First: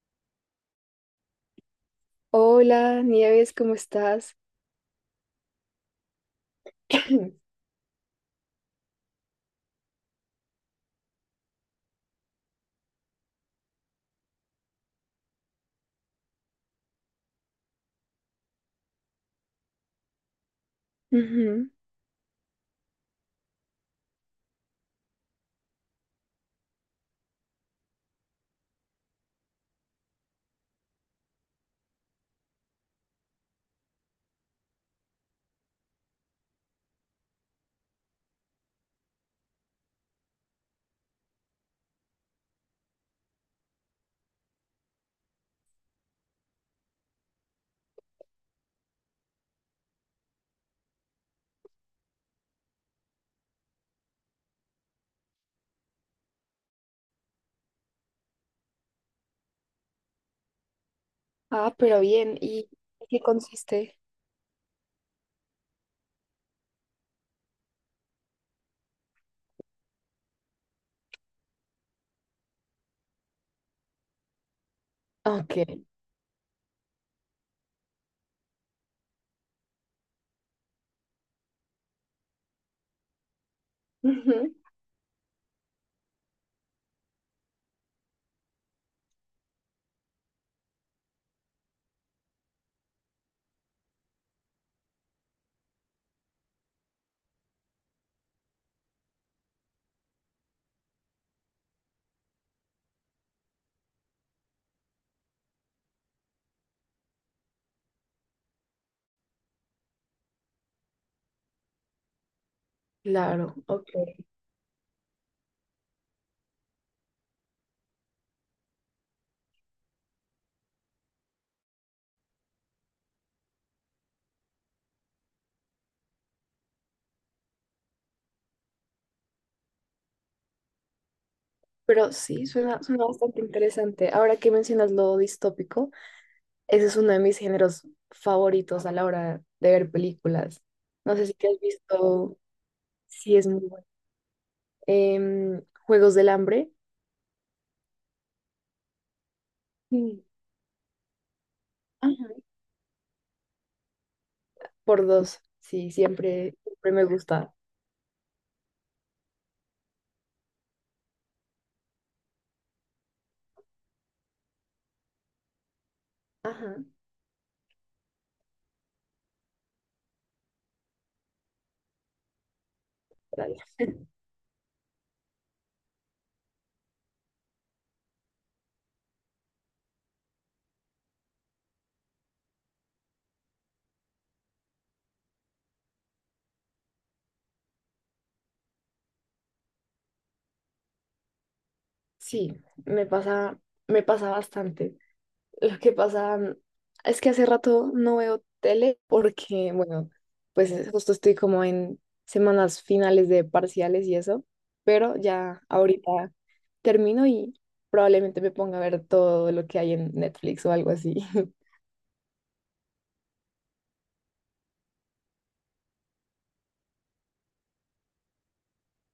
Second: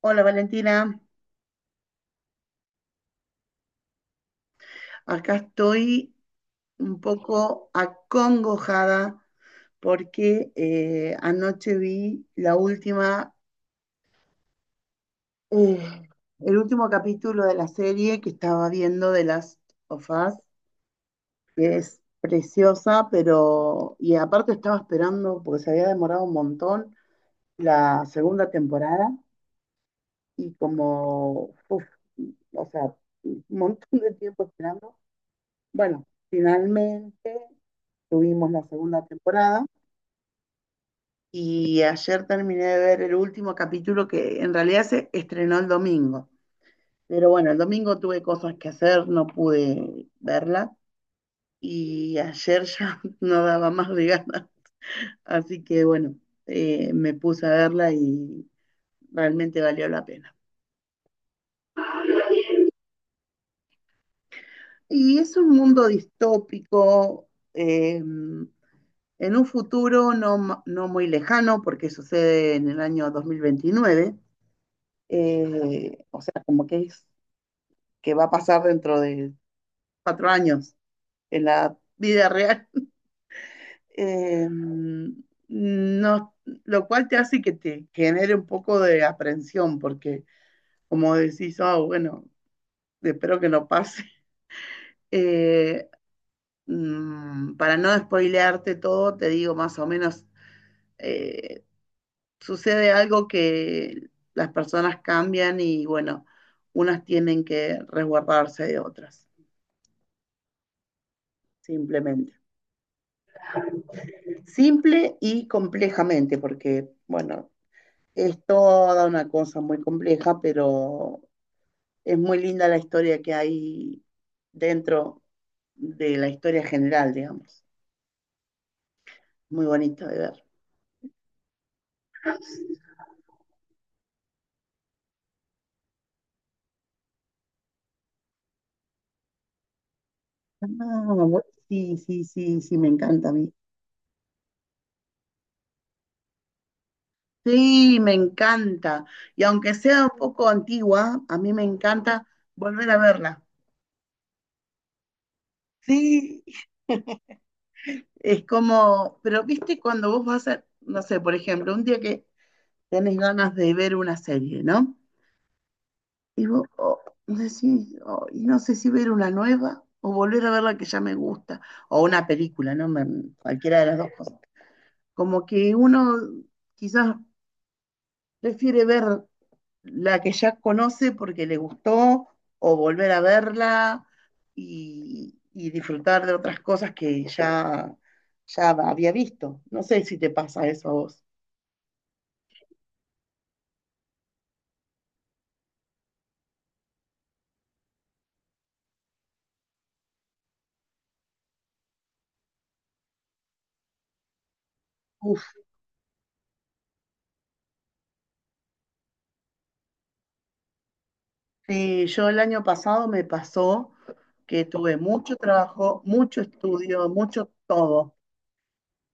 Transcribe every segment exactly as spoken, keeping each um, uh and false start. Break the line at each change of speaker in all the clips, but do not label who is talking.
Hola Valentina,
Hola, Nieves, ¿cómo estás?
acá estoy un poco acongojada porque eh, anoche vi la última, eh, el último capítulo de la serie que estaba Last of Us,
Ujú.
que es preciosa, pero y aparte estaba esperando porque se había demorado un montón la segunda temporada y como, uf, o sea, un montón de tiempo esperando. Bueno, finalmente tuvimos la segunda temporada y ayer terminé de ver el último capítulo que en realidad se estrenó el domingo. Pero bueno, el domingo tuve cosas que hacer, no pude verla y ayer ya no daba más de ganas. Así que bueno, eh, me puse a verla y realmente valió la pena.
Ah, pero bien, ¿y en qué consiste?
Y es un mundo distópico, eh, en un futuro no, ma- no muy lejano, porque sucede en el año dos mil veintinueve.
Ok,
Eh, o sea, como que es que va a pasar dentro de cuatro años en la vida real. Eh,
ujú,
no, lo cual te hace que te genere un poco de aprensión, porque como decís, oh, bueno, espero que no pase. Eh, mm, para no spoilearte todo, te digo más o menos, eh, sucede algo que las personas cambian y bueno, unas tienen que resguardarse de otras, simplemente.
claro, ok.
Simple y complejamente, porque, bueno, es toda una cosa muy compleja, pero es muy linda la historia que hay dentro de la historia general, digamos. Muy bonita de ver.
Pero sí, suena, suena bastante interesante. Ahora que mencionas lo distópico, ese es uno de mis géneros favoritos a la hora de ver películas.
Ah,
No sé si
bu-
te has
sí, sí,
visto,
sí, sí, me encanta a
sí es
mí.
muy bueno. Em, Juegos del Hambre.
Sí, me encanta. Y aunque sea un
Mm.
poco antigua, a mí me encanta
Ajá.
volver a verla.
Por dos, sí,
Sí,
siempre, siempre me gusta.
es como, pero viste cuando vos vas a, no sé, por ejemplo, un día que tenés ganas de ver una serie, ¿no? Y vos
Ajá.
oh, decís, oh, y no sé si ver una nueva o volver a ver la que ya me gusta, o una película, ¿no? Me- cualquiera de las dos cosas. Como que uno quizás prefiere ver la que ya conoce porque le gustó, o volver a verla y, y disfrutar de otras cosas que ya, ya había visto. No sé si te pasa eso a vos.
Sí, me pasa, me pasa bastante. Lo que pasa mm, es que hace rato no veo tele porque, bueno, pues eh, justo estoy como en semanas finales de parciales y eso, pero
Uf,
ya ahorita termino y probablemente me ponga a ver todo lo que hay en Netflix o algo así.
sí, yo el año pasado me pasó que tuve mucho trabajo, mucho estudio, mucho todo.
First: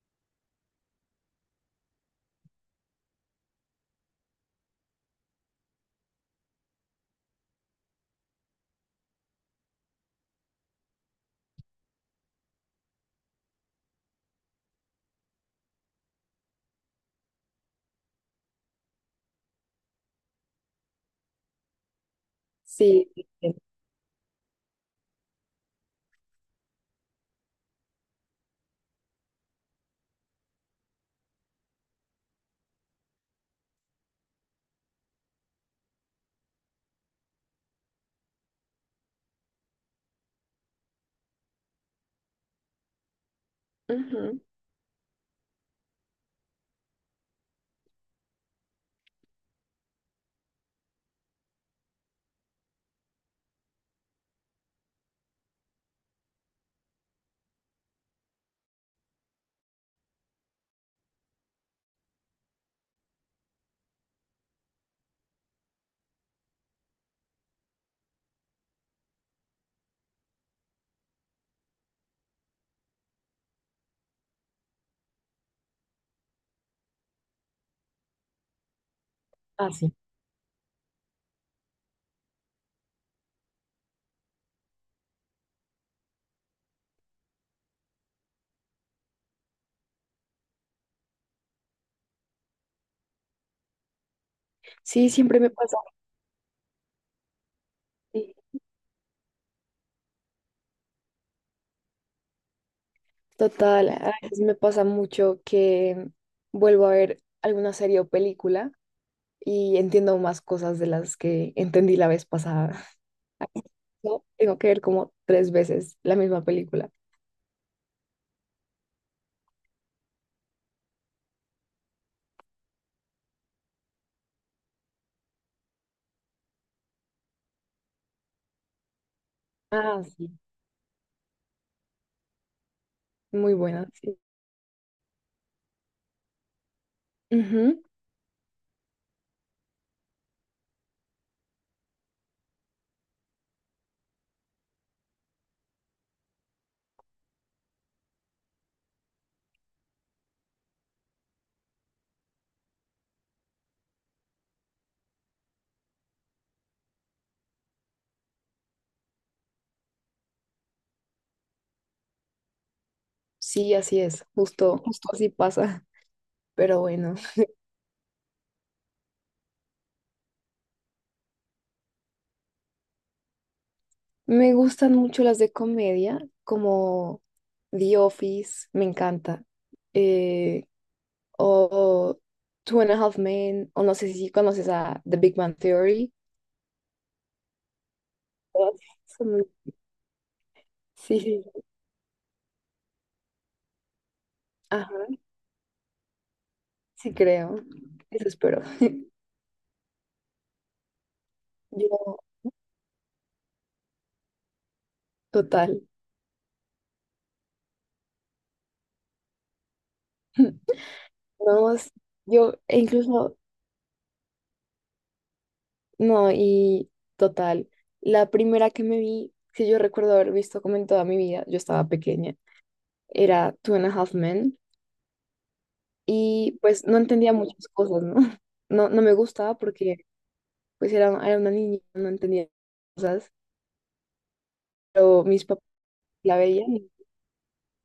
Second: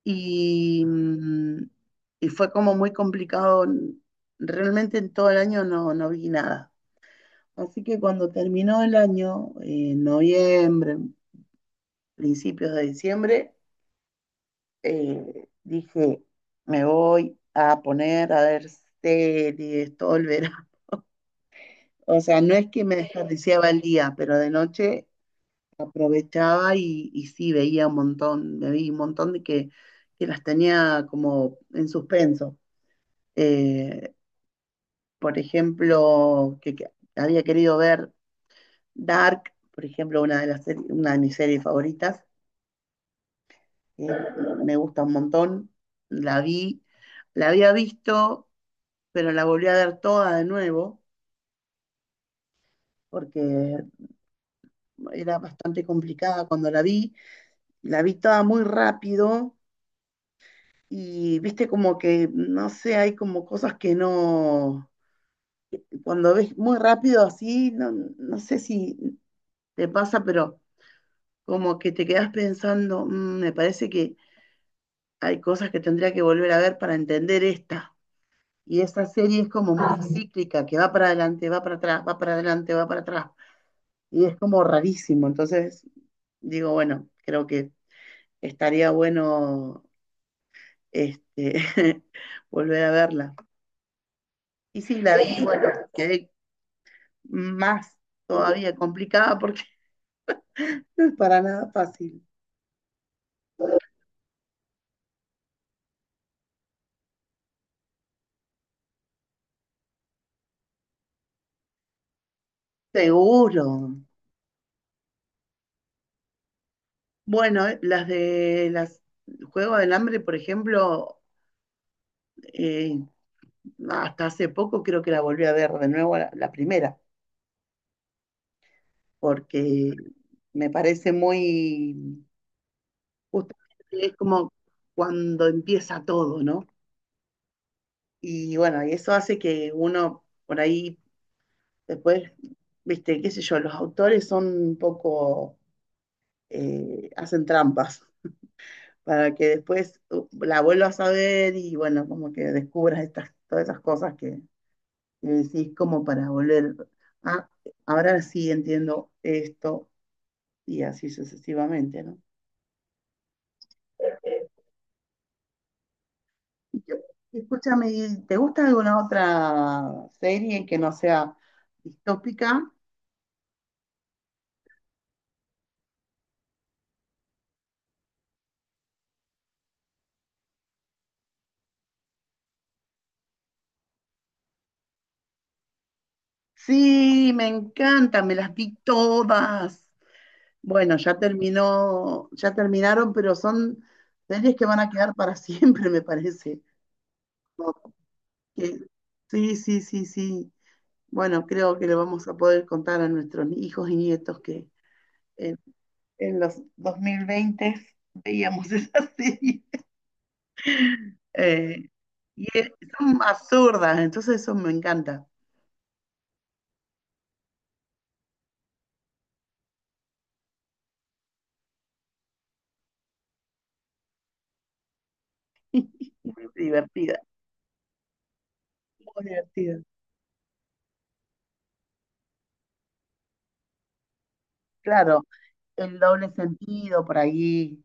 Y, mm, y fue como muy complicado. Realmente en todo el año no, no vi nada. Así que cuando terminó el año, en noviembre, principios de diciembre, eh, dije, me voy a poner a ver series todo el verano. O sea, no es que me
Sí, sí.
desperdiciaba el día, pero de noche aprovechaba y, y sí veía un montón, me vi un montón de que, que las tenía como en suspenso. Eh, por ejemplo, que, que había querido ver Dark, por ejemplo, una de las seri- una de mis series favoritas, que
Ujú.
me gusta un montón, la vi, la había visto, pero la volví a ver toda de nuevo, porque era bastante complicada. Cuando la vi, la vi toda muy rápido y viste como que, no sé, hay como cosas que no, cuando ves muy rápido así, no, no sé si te pasa, pero como que te quedas pensando, "Mm, me parece que hay cosas que tendría que volver a ver para entender esta". Y esa serie es
Ah,
como
sí.
muy cíclica, que va para adelante, va para atrás, va para adelante, va para atrás. Y es como rarísimo. Entonces, digo, bueno, creo que estaría bueno este, volver a verla. Y sí,
Sí,
la
siempre
vi,
me
bueno,
pasa.
quedé más
Sí,
todavía complicada porque no es para nada fácil.
total, a veces me pasa mucho que vuelvo a ver alguna serie o película y entiendo más cosas de las que entendí la vez pasada.
Seguro.
No, tengo que ver como tres veces la misma película.
Bueno, eh, las de las Juego del Hambre, por ejemplo, eh, hasta hace poco creo que la volví a ver de nuevo la, la primera, porque
Ah, sí.
me parece muy,
Muy buena,
justamente es
sí.
como cuando empieza todo, ¿no?
Ujú.
Y bueno, y eso hace que uno por ahí después, viste, qué sé yo, los autores son un poco, eh, hacen trampas para que después uh, la vuelvas a ver y bueno, como que descubras estas, todas esas cosas que, que decís como para volver, ah, ahora sí entiendo esto y así sucesivamente, ¿no?
Sí, así es. Justo, justo así pasa. Pero
Y yo-
bueno,
Escúchame, ¿y ¿te gusta alguna otra serie que no sea distópica?
me gustan mucho las de comedia, como The Office, me encanta. Eh, o Two and a Half Men, o no sé si conoces a The Big Bang Theory.
Sí, me encanta, me las vi
Todas son muy-
todas. Bueno, ya
Sí, sí.
terminó, ya terminaron, pero son series que van a quedar para siempre, me parece.
Sí, creo. Eso espero.
que- sí, sí, sí, sí. Bueno, creo que le
Yo,
vamos a poder contar a nuestros hijos y nietos que en,
total.
en los dos mil veinte veíamos esa serie.
No,
Eh,
sí,
y
yo,
es-
e
son
incluso,
absurdas, entonces eso me encanta.
no, y total. La primera que me vi, que yo recuerdo haber visto como en toda mi vida, yo estaba pequeña, era Two and a Half Men.
Muy
Y pues no
divertida,
entendía muchas cosas, ¿no? No, no me
muy
gustaba
divertida.
porque pues era, era una niña, no entendía cosas, pero
Claro,
mis papás
el doble
la veían, y-
sentido por ahí.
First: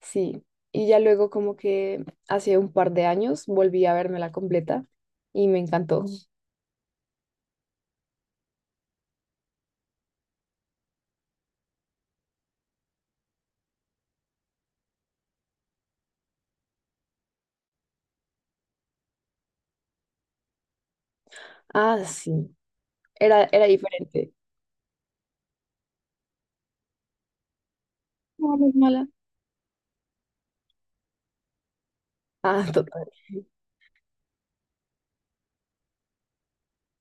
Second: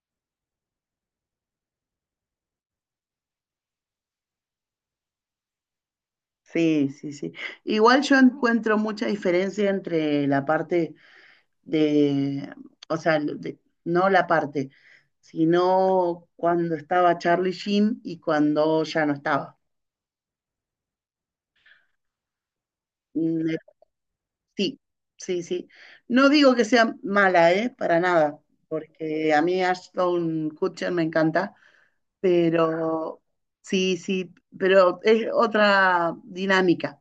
sí. Y ya luego como que hace un par de años volví a verme la completa y me encantó.
Sí, sí, sí. Igual yo encuentro mucha diferencia entre la parte de, o sea, de- no la parte, sino cuando estaba Charlie Sheen y cuando ya no estaba.
Ah, sí, era,
Mm, eh,
era diferente.
Sí, sí, sí. No digo que sea mala, ¿eh? Para nada,
No, no es mala.
porque a mí Ashton Kutcher me encanta,
Ah, total.
pero sí, sí, pero es otra dinámica.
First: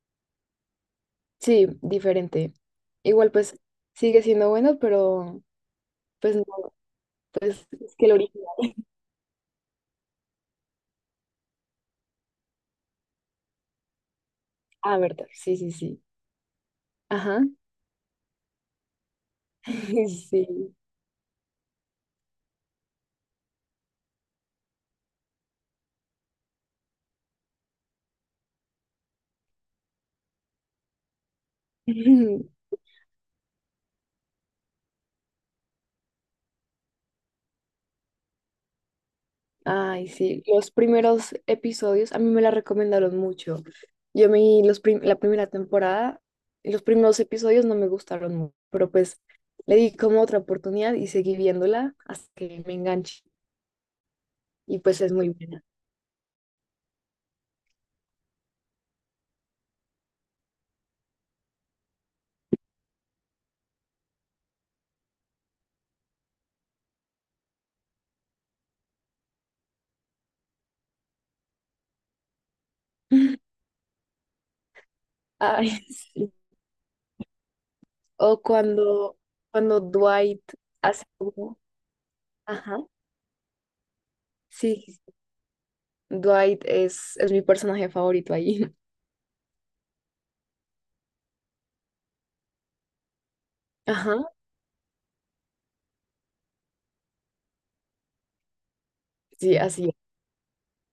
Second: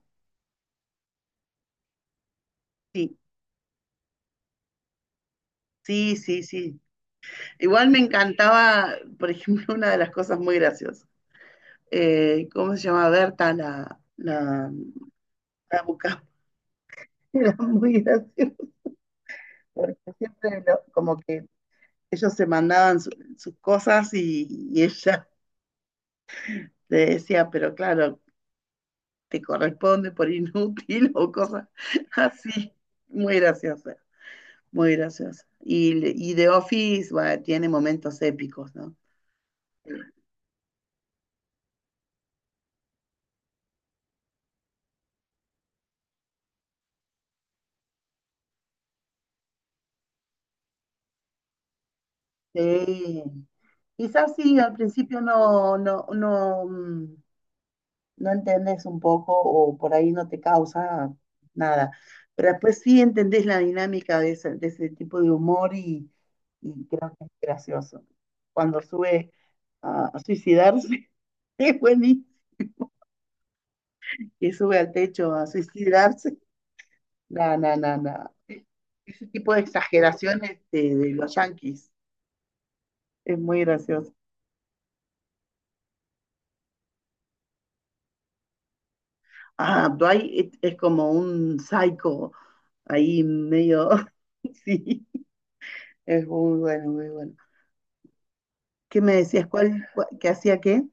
Sí, diferente.
Sí,
Igual pues sigue siendo bueno, pero
sí,
pues
sí,
no,
sí.
pues
Igual
es
me
que el original.
encantaba, por ejemplo, una de las cosas muy graciosas. eh, ¿cómo se llama? Berta, la, la
Ah, verdad, sí, sí,
la
sí.
Bucaramanga,
Ajá,
era muy gracioso, porque siempre
sí.
lo- como que ellos se mandaban su- sus cosas y, y ella le decía, pero claro, te corresponde por inútil o cosas así. Muy graciosa, muy graciosa. Y, le- y The Office, bueno, tiene momentos épicos, ¿no?
Ay, sí, los primeros episodios a mí me la recomendaron mucho. Yo me los prim- la primera temporada, los primeros episodios no me gustaron mucho, pero pues le di como otra oportunidad y seguí viéndola hasta que me enganché
Sí, quizás sí, al
y pues es
principio
muy buena.
no, no, no, mm, no entendés un poco o por ahí no te causa nada. Pero después sí entendés la dinámica de ese, de ese tipo de humor y, y creo que es gracioso. Cuando sube a, a suicidarse, es buenísimo. Que sube al techo a
Ay, sí.
suicidarse. No, no, no, no.
O cuando,
Ese tipo de
cuando Dwight
exageraciones de,
hace
de los
como,
yanquis
ajá,
es muy gracioso.
sí, Dwight es, es mi personaje favorito ahí.
Ah, Dwight es es como un psycho ahí medio.
Ajá,
Sí, es muy bueno, muy bueno. ¿Qué me decías?
sí, así.
¿Cuál,
Es.
cuál- ¿qué hacía qué?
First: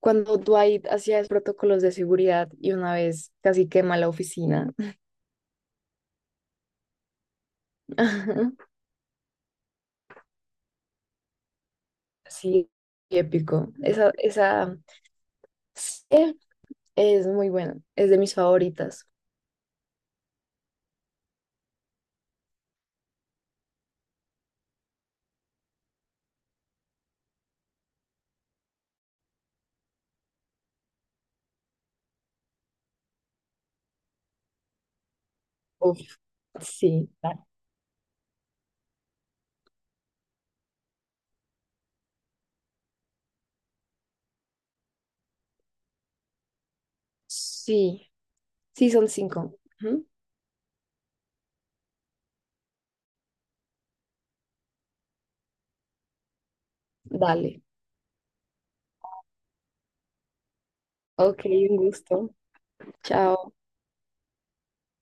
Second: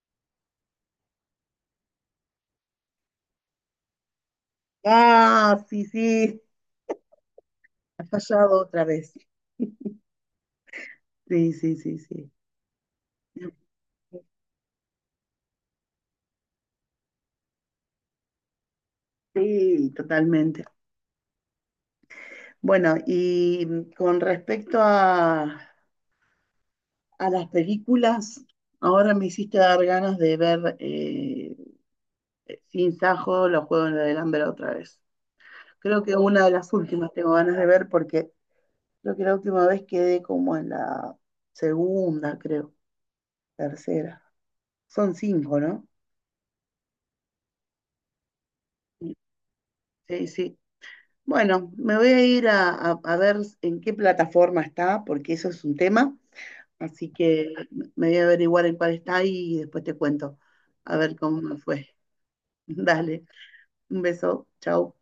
Cuando Dwight hacía los protocolos de seguridad y una vez casi quema la oficina.
Ah, sí, sí, ha
Ajá,
fallado otra vez. Sí, sí, sí, sí.
sí, épico. Esa, esa serie es muy buena, es de mis favoritas.
Sí, totalmente. Bueno, y con respecto a, a las películas, ahora me hiciste dar ganas de ver eh, Sin Sajo, los Juegos del Hambre otra vez.
Uf,
Creo que una de las
sí,
últimas tengo ganas de ver porque creo que la última vez quedé como en la segunda, creo, tercera. Son cinco, ¿no?
sí, sí, son cinco. Ujú,
Sí, sí. Bueno, me voy a ir a, a- a ver en qué plataforma está, porque eso es un tema, así que
dale.
me voy a averiguar en cuál está y después te cuento, a ver cómo
Ok,
me
un
fue.
gusto.
Dale,
Chao.
un beso, chao.